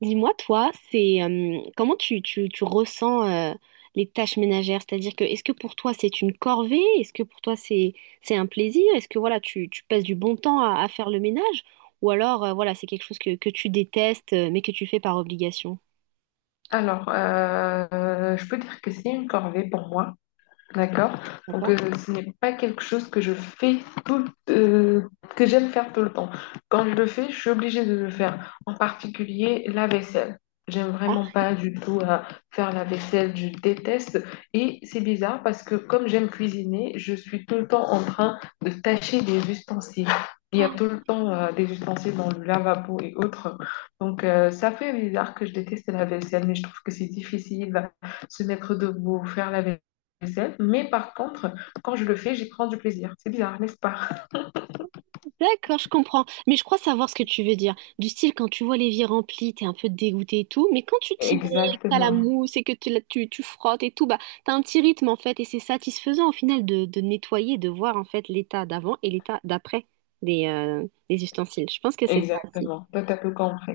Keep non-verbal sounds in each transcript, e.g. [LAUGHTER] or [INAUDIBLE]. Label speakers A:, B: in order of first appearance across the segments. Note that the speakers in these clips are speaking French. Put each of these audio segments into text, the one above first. A: Dis-moi, toi, c'est comment tu ressens les tâches ménagères? C'est-à-dire que est-ce que pour toi c'est une corvée? Est-ce que pour toi c'est un plaisir? Est-ce que voilà, tu passes du bon temps à faire le ménage? Ou alors voilà, c'est quelque chose que tu détestes mais que tu fais par obligation.
B: Je peux dire que c'est une corvée pour moi. D'accord. Donc,
A: D'accord?
B: euh, ce n'est pas quelque chose que je fais tout, euh, que j'aime faire tout le temps. Quand je le fais, je suis obligée de le faire. En particulier, la vaisselle. J'aime vraiment pas du tout faire la vaisselle, je déteste. Et c'est bizarre parce que comme j'aime cuisiner, je suis tout le temps en train de tâcher des ustensiles. Il y a
A: Ah.
B: tout le temps des ustensiles dans le lavabo et autres. Donc, ça fait bizarre que je déteste la vaisselle, mais je trouve que c'est difficile de se mettre debout, faire la vaisselle. SF, mais par contre, quand je le fais, j'y prends du plaisir. C'est bizarre, n'est-ce pas?
A: D'accord, je comprends. Mais je crois savoir ce que tu veux dire. Du style, quand tu vois l'évier rempli, t'es un peu dégoûté et tout, mais quand tu t'y mets, et que t'as la
B: Exactement,
A: mousse et que tu frottes et tout, bah, t'as un petit rythme en fait, et c'est satisfaisant au final de nettoyer, de voir en fait l'état d'avant et l'état d'après des ustensiles. Je pense que c'est ça.
B: exactement. Toi, t'as tout compris.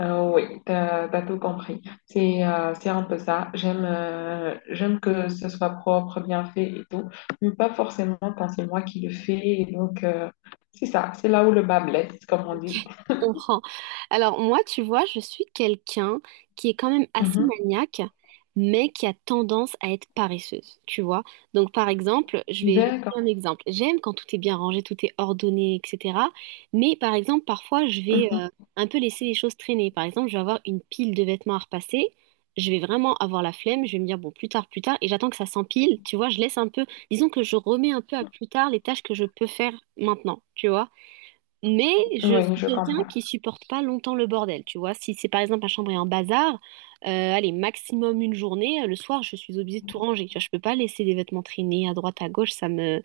B: Oui, t'as tout compris. C'est un peu ça. J'aime j'aime que ce soit propre, bien fait et tout, mais pas forcément quand c'est moi qui le fais. Et donc, c'est ça. C'est là où le bas blesse, comme on dit.
A: Je comprends. Alors moi, tu vois, je suis quelqu'un qui est quand même assez
B: Mhm.
A: maniaque, mais qui a tendance à être paresseuse, tu vois. Donc par exemple, je vais te
B: D'accord.
A: donner un exemple. J'aime quand tout est bien rangé, tout est ordonné, etc. Mais par exemple, parfois, je vais
B: Mhm.
A: un peu laisser les choses traîner. Par exemple, je vais avoir une pile de vêtements à repasser. Je vais vraiment avoir la flemme, je vais me dire bon plus tard, et j'attends que ça s'empile, tu vois, je laisse un peu, disons que je remets un peu à plus tard les tâches que je peux faire maintenant, tu vois. Mais je
B: Oui,
A: suis
B: je
A: quelqu'un
B: comprends.
A: qui supporte pas longtemps le bordel, tu vois. Si c'est par exemple ma chambre est en bazar, allez, maximum une journée, le soir je suis obligée de tout ranger. Tu vois, je peux pas laisser des vêtements traîner à droite, à gauche, ça me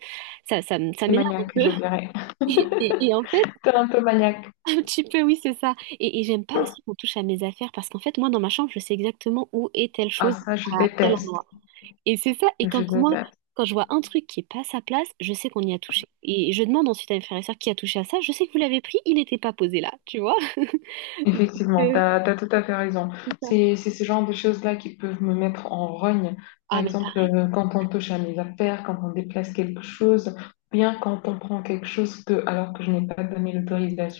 A: ça, ça, me- ça
B: C'est
A: m'énerve un
B: maniaque,
A: peu.
B: je
A: [LAUGHS]
B: dirais.
A: Et en fait,
B: [LAUGHS] T'es un peu maniaque.
A: un petit peu, oui, c'est ça. Et j'aime pas aussi qu'on touche à mes affaires parce qu'en fait, moi, dans ma chambre, je sais exactement où est telle
B: Ah,
A: chose,
B: ça, je
A: à quel
B: déteste.
A: endroit. Et c'est ça. Et
B: Je
A: quand moi,
B: déteste.
A: quand je vois un truc qui est pas à sa place, je sais qu'on y a touché. Et je demande ensuite à mes frères et sœurs qui a touché à ça. Je sais que vous l'avez pris, il n'était pas posé là, tu vois. [LAUGHS]
B: Effectivement, tu
A: Euh,
B: as, tout à fait raison.
A: c'est ça.
B: C'est ce genre de choses-là qui peuvent me mettre en rogne. Par
A: Ah, mais
B: exemple,
A: pareil,
B: quand on touche à mes affaires, quand on déplace quelque chose, bien quand on prend quelque chose que, alors que je n'ai pas donné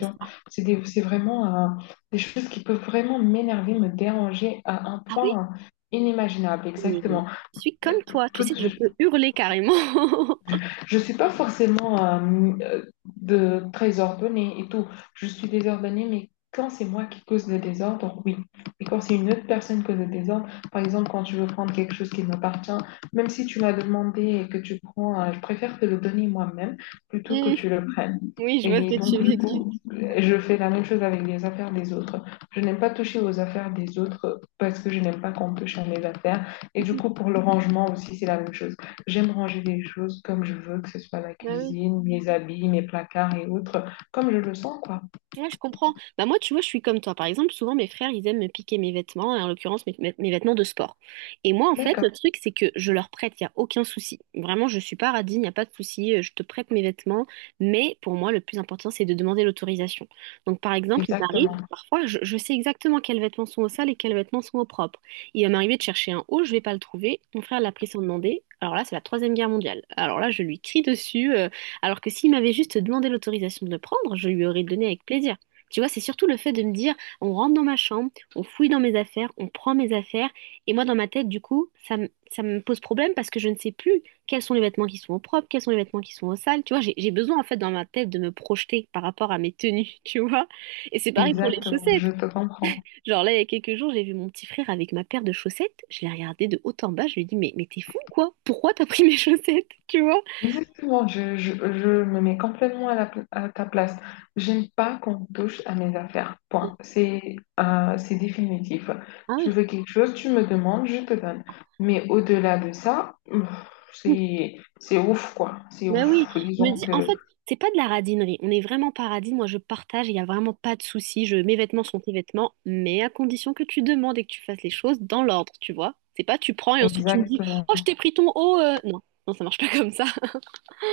A: c'est ça.
B: c'est vraiment des choses qui peuvent vraiment m'énerver, me déranger à un
A: Ah oui,
B: point inimaginable.
A: mais
B: Exactement.
A: je suis comme toi. Tu sais que je peux hurler carrément. [LAUGHS]
B: Je ne suis pas forcément euh, très ordonnée et tout. Je suis désordonnée, mais quand c'est moi qui cause le désordre, oui. Et quand c'est une autre personne qui cause le désordre, par exemple, quand tu veux prendre quelque chose qui m'appartient, même si tu m'as demandé et que tu prends, je préfère te le donner moi-même plutôt que
A: Hmm,
B: tu le prennes.
A: oui, je vois ce
B: Et
A: que tu
B: donc,
A: veux
B: du
A: dire.
B: coup, je fais la même chose avec les affaires des autres. Je n'aime pas toucher aux affaires des autres parce que je n'aime pas qu'on touche à mes affaires. Et du coup,
A: [LAUGHS]
B: pour le rangement aussi, c'est la même chose. J'aime ranger les choses comme je veux, que ce soit ma
A: Bah oui,
B: cuisine, mes habits, mes placards et autres, comme je le sens, quoi.
A: ouais, je comprends. Bah moi, tu vois, je suis comme toi. Par exemple, souvent, mes frères, ils aiment me piquer mes vêtements, en l'occurrence, mes vêtements de sport. Et moi, en fait,
B: D'accord,
A: le truc, c'est que je leur prête, il n'y a aucun souci. Vraiment, je suis pas radine, il n'y a pas de souci, je te prête mes vêtements. Mais pour moi, le plus important, c'est de demander l'autorisation. Donc, par exemple, il m'arrive,
B: exactement,
A: parfois, je sais exactement quels vêtements sont au sale et quels vêtements sont au propre. Il va m'arriver de chercher un haut, je vais pas le trouver. Mon frère l'a pris sans demander. Alors là, c'est la Troisième Guerre mondiale. Alors là, je lui crie dessus. Alors que s'il m'avait juste demandé l'autorisation de le prendre, je lui aurais donné avec plaisir. Tu vois, c'est surtout le fait de me dire, on rentre dans ma chambre, on fouille dans mes affaires, on prend mes affaires, et moi dans ma tête, du coup, ça me pose problème parce que je ne sais plus quels sont les vêtements qui sont au propre, quels sont les vêtements qui sont au sale. Tu vois, j'ai besoin en fait dans ma tête de me projeter par rapport à mes tenues, [LAUGHS] tu vois. Et c'est pareil pour les
B: exactement,
A: chaussettes.
B: je te comprends.
A: Genre là, il y a quelques jours, j'ai vu mon petit frère avec ma paire de chaussettes, je l'ai regardé de haut en bas, je lui ai dit, mais t'es fou quoi? Pourquoi t'as pris mes chaussettes? Tu vois?
B: Exactement, je me mets complètement à, à ta place. J'aime pas qu'on touche à mes affaires, point. C'est définitif.
A: Ah
B: Je
A: oui.
B: veux quelque chose, tu me demandes, je te donne. Mais au-delà de ça, pff, c'est ouf, quoi. C'est
A: Ben oui,
B: ouf.
A: je me
B: Disons
A: dis, en
B: que,
A: fait, c'est pas de la radinerie. On est vraiment pas radine. Moi, je partage, il n'y a vraiment pas de souci. Je, mes vêtements sont tes vêtements, mais à condition que tu demandes et que tu fasses les choses dans l'ordre, tu vois. C'est pas tu prends et ensuite tu me dis,
B: exactement.
A: oh, je t'ai pris ton haut. Non, non, ça marche pas comme ça. [LAUGHS]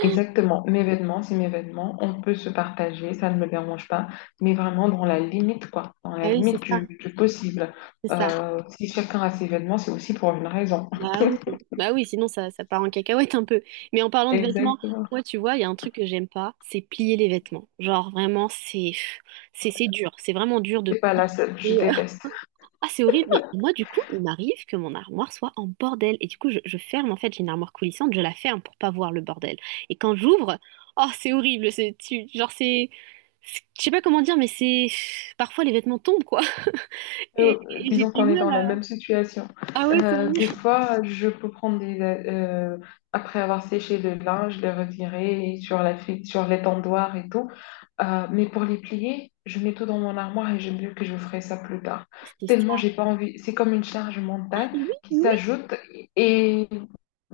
B: Exactement, mes vêtements, c'est mes vêtements, on peut se partager, ça ne me dérange pas, mais vraiment dans la limite, quoi, dans la
A: Ah oui, c'est
B: limite
A: ça,
B: du possible.
A: c'est ça.
B: Si chacun a ses vêtements, c'est aussi pour une raison.
A: Bah oui, sinon ça part en cacahuète un peu. Mais en parlant de vêtements,
B: Exactement.
A: moi, tu vois, il y a un truc que j'aime pas, c'est plier les vêtements. Genre, vraiment, c'est dur. C'est vraiment dur de
B: C'est pas
A: plier.
B: la seule, je déteste.
A: Ah, c'est horrible, mais moi, du coup, il m'arrive que mon armoire soit en bordel. Et du coup, je ferme, en fait, j'ai une armoire coulissante, je la ferme pour pas voir le bordel. Et quand j'ouvre, oh, c'est horrible, c'est, tu- genre, c'est- je sais pas comment dire, mais c'est, parfois, les vêtements tombent, quoi. [LAUGHS] Et, et j'ai
B: Disons
A: du
B: qu'on est
A: mal
B: dans la
A: à...
B: même situation.
A: Ah ouais, c'est...
B: Des fois, je peux prendre après avoir séché le linge, le retirer sur sur l'étendoir et tout. Mais pour les plier, je mets tout dans mon armoire et je me dis que je ferai ça plus tard.
A: C'est
B: Tellement
A: ça.
B: j'ai pas envie. C'est comme une charge mentale
A: Oui,
B: qui
A: oui,
B: s'ajoute et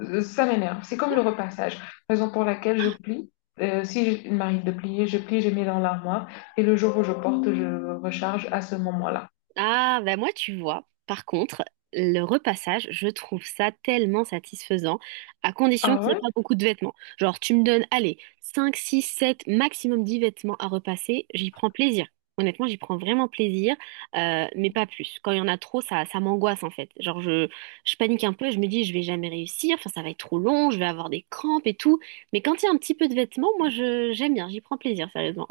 B: ça m'énerve. C'est comme le repassage. Raison pour laquelle je plie. Si je- Il m'arrive de plier, je plie, je mets dans l'armoire et le jour où je porte, je recharge à ce moment-là.
A: ah, bah moi, tu vois, par contre, le repassage, je trouve ça tellement satisfaisant, à condition
B: Ah
A: qu'il n'y ait
B: ouais?
A: pas beaucoup de vêtements. Genre, tu me donnes, allez, 5, 6, 7, maximum 10 vêtements à repasser, j'y prends plaisir. Honnêtement, j'y prends vraiment plaisir, mais pas plus. Quand il y en a trop, ça m'angoisse en fait. Genre, je panique un peu, je me dis, je vais jamais réussir, enfin, ça va être trop long, je vais avoir des crampes et tout. Mais quand il y a un petit peu de vêtements, moi, je, j'aime bien, j'y prends plaisir, sérieusement.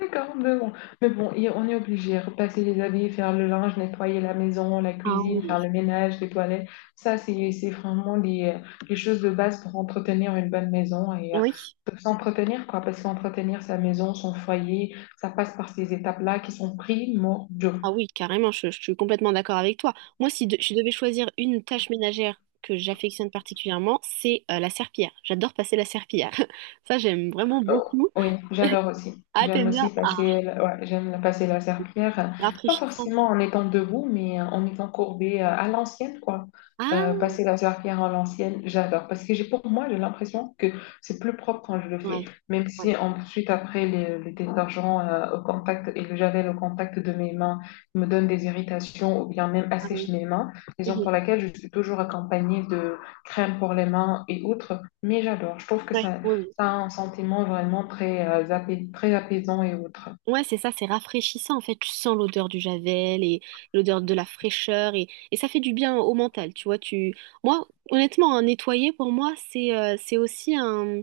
B: D'accord, et on est obligé de repasser les habits, faire le linge, nettoyer la maison, la
A: Ah
B: cuisine, faire
A: oui.
B: le ménage, les toilettes. Ça, c'est vraiment des choses de base pour entretenir une bonne maison et
A: Oui.
B: pour s'entretenir, quoi, parce qu'entretenir sa maison, son foyer, ça passe par ces étapes-là qui sont primordiaux.
A: Ah oui, carrément, je suis complètement d'accord avec toi. Moi, si je devais choisir une tâche ménagère que j'affectionne particulièrement, c'est la serpillière. J'adore passer la serpillière. [LAUGHS] Ça, j'aime vraiment
B: Oh,
A: beaucoup.
B: oui, j'adore aussi.
A: Ah, t'aimes bien? Ah,
B: J'aime passer la serpillière, pas
A: rafraîchissant.
B: forcément en étant debout, mais en étant courbée à l'ancienne, quoi.
A: Ah,
B: Passer la serpillière à l'ancienne, j'adore. Parce que j'ai l'impression que c'est plus propre quand je le fais.
A: ouais,
B: Même
A: ouais.
B: si ensuite, après, les détergents au contact et le javel au contact de mes mains me donnent des irritations ou bien même
A: Ah oui.
B: assèchent mes mains. Raison
A: Mhm.
B: pour laquelle je suis toujours accompagnée de crème pour les mains et autres. Mais j'adore. Je trouve que
A: Ouais, oui, oui.
B: ça a un sentiment vraiment très, très apaisant et autre.
A: Ouais, c'est ça, c'est rafraîchissant en fait. Tu sens l'odeur du javel et l'odeur de la fraîcheur et ça fait du bien au mental, tu vois. Tu... Moi, honnêtement, un nettoyer pour moi, c'est aussi un,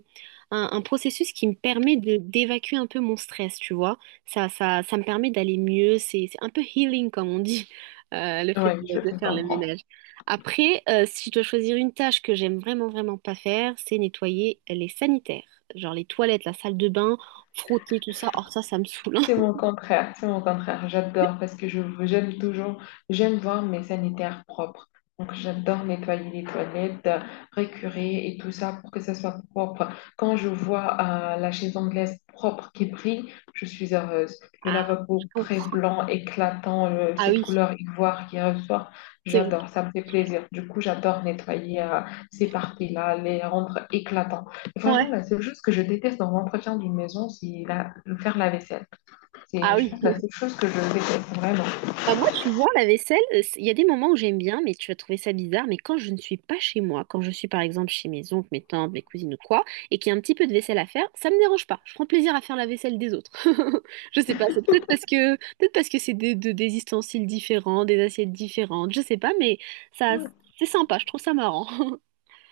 A: un processus qui me permet de d'évacuer un peu mon stress, tu vois. Ça me permet d'aller mieux. C'est un peu healing, comme on dit, [LAUGHS] le fait
B: Oui, je
A: de
B: te
A: faire le
B: comprends.
A: ménage. Après, si je dois choisir une tâche que j'aime vraiment, vraiment pas faire, c'est nettoyer les sanitaires. Genre les toilettes, la salle de bain, frotter tout ça. Or, ça me saoule.
B: C'est mon contraire. J'adore parce que j'aime voir mes sanitaires propres. Donc j'adore nettoyer les toilettes, récurer et tout ça pour que ça soit propre. Quand je vois la chaise anglaise propre qui brille, je suis heureuse. Le
A: Ah, je
B: lavabo très
A: comprends.
B: blanc, éclatant,
A: Ah
B: cette
A: oui,
B: couleur ivoire qui ressort,
A: c'est vrai.
B: j'adore, ça me fait plaisir. Du coup, j'adore nettoyer ces parties-là, les rendre éclatants. Vraiment,
A: Ouais.
B: la seule chose que je déteste dans l'entretien d'une maison, c'est faire la vaisselle.
A: Ah
B: C'est, je
A: oui.
B: pense, la seule chose que je déteste vraiment.
A: Bah, moi, tu vois, la vaisselle, c'est- il y a des moments où j'aime bien, mais tu vas trouver ça bizarre. Mais quand je ne suis pas chez moi, quand je suis par exemple chez mes oncles, mes tantes, mes cousines ou quoi, et qu'il y a un petit peu de vaisselle à faire, ça me dérange pas. Je prends plaisir à faire la vaisselle des autres. [LAUGHS] Je sais pas, c'est peut-être parce que c'est des ustensiles différents, des assiettes différentes, je sais pas, mais ça, c'est sympa, je trouve ça marrant. [LAUGHS]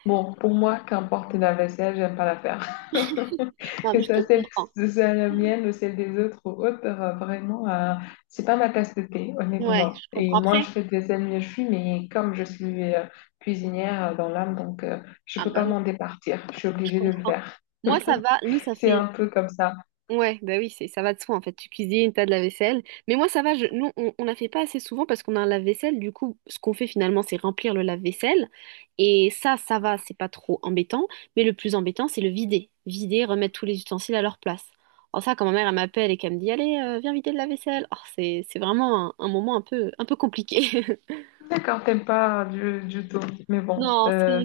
B: Bon, pour moi, qu'importe la vaisselle, j'aime pas la faire. [LAUGHS]
A: Non, mais je te comprends.
B: Que ce soit la mienne ou celle des autres ou autres, vraiment, c'est pas ma tasse de thé,
A: Ouais,
B: honnêtement.
A: je
B: Et
A: comprends
B: moi,
A: après.
B: je fais de vaisselle mieux je suis, mais comme je suis cuisinière dans l'âme, je
A: Ah
B: peux
A: bah
B: pas
A: oui,
B: m'en départir. Je suis
A: je
B: obligée de le
A: comprends.
B: faire.
A: Moi, ça va. Nous, ça
B: C'est
A: fait
B: un peu comme ça.
A: ouais, bah oui, c'est ça va de soi en fait. Tu cuisines, t'as de la vaisselle. Mais moi ça va, je... nous on la fait pas assez souvent parce qu'on a un lave-vaisselle. Du coup, ce qu'on fait finalement, c'est remplir le lave-vaisselle. Et ça va, c'est pas trop embêtant. Mais le plus embêtant, c'est le vider. Vider, remettre tous les ustensiles à leur place. Alors ça, quand ma mère elle m'appelle et qu'elle me dit, allez, viens vider le lave-vaisselle. Oh, c'est vraiment un moment un peu compliqué. [LAUGHS]
B: D'accord, t'aimes pas du tout, mais bon,
A: Non,
B: euh,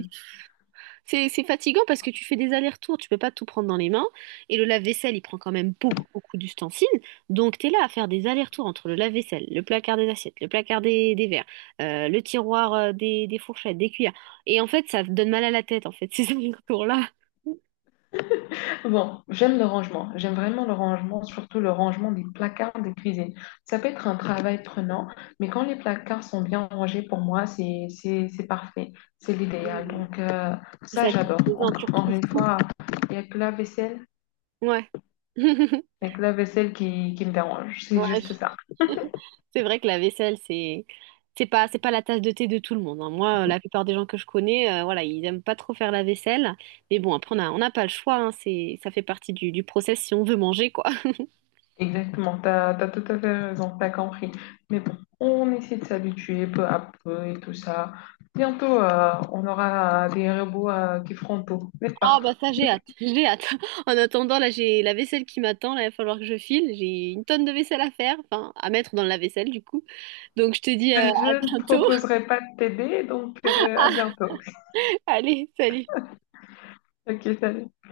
A: c'est fatigant parce que tu fais des allers-retours, tu peux pas tout prendre dans les mains. Et le lave-vaisselle, il prend quand même beaucoup, beaucoup d'ustensiles. Donc, tu es là à faire des allers-retours entre le lave-vaisselle, le placard des assiettes, le placard des verres, le tiroir des fourchettes, des cuillères. Et en fait, ça te donne mal à la tête, en fait, [LAUGHS] ces allers-retours-là.
B: bon, j'aime le rangement. J'aime vraiment le rangement, surtout le rangement des placards de cuisine. Ça peut être un travail prenant, mais quand les placards sont bien rangés, pour moi, c'est parfait. C'est
A: Ah
B: l'idéal.
A: oui.
B: Donc,
A: C'est
B: ça, j'adore.
A: satisfaisant, tu
B: Encore
A: retrouves
B: une
A: tout.
B: fois, il n'y a que la vaisselle,
A: Ouais. [LAUGHS]
B: il y a que la vaisselle qui me dérange. C'est
A: Ouais,
B: juste ça.
A: c'est vrai que la vaisselle, c'est pas la tasse de thé de tout le monde, hein. Moi, la plupart des gens que je connais, voilà, ils aiment pas trop faire la vaisselle. Mais bon, après, on n'a pas le choix, hein. C'est ça fait partie du process si on veut manger, quoi. [LAUGHS]
B: Exactement. Tu as, tout à fait raison. T'as compris. Mais bon, on essaie de s'habituer peu à peu et tout ça. Bientôt, on aura des robots qui feront tout, n'est-ce
A: Ah
B: pas?
A: bah ça, j'ai hâte, j'ai hâte. [LAUGHS] En attendant, là, j'ai la vaisselle qui m'attend. Là, il va falloir que je file. J'ai une tonne de vaisselle à faire, enfin à mettre dans la vaisselle du coup. Donc je te dis à
B: Je ne
A: bientôt.
B: proposerai pas de t'aider, à bientôt.
A: [LAUGHS] Allez, salut.
B: Ok, salut.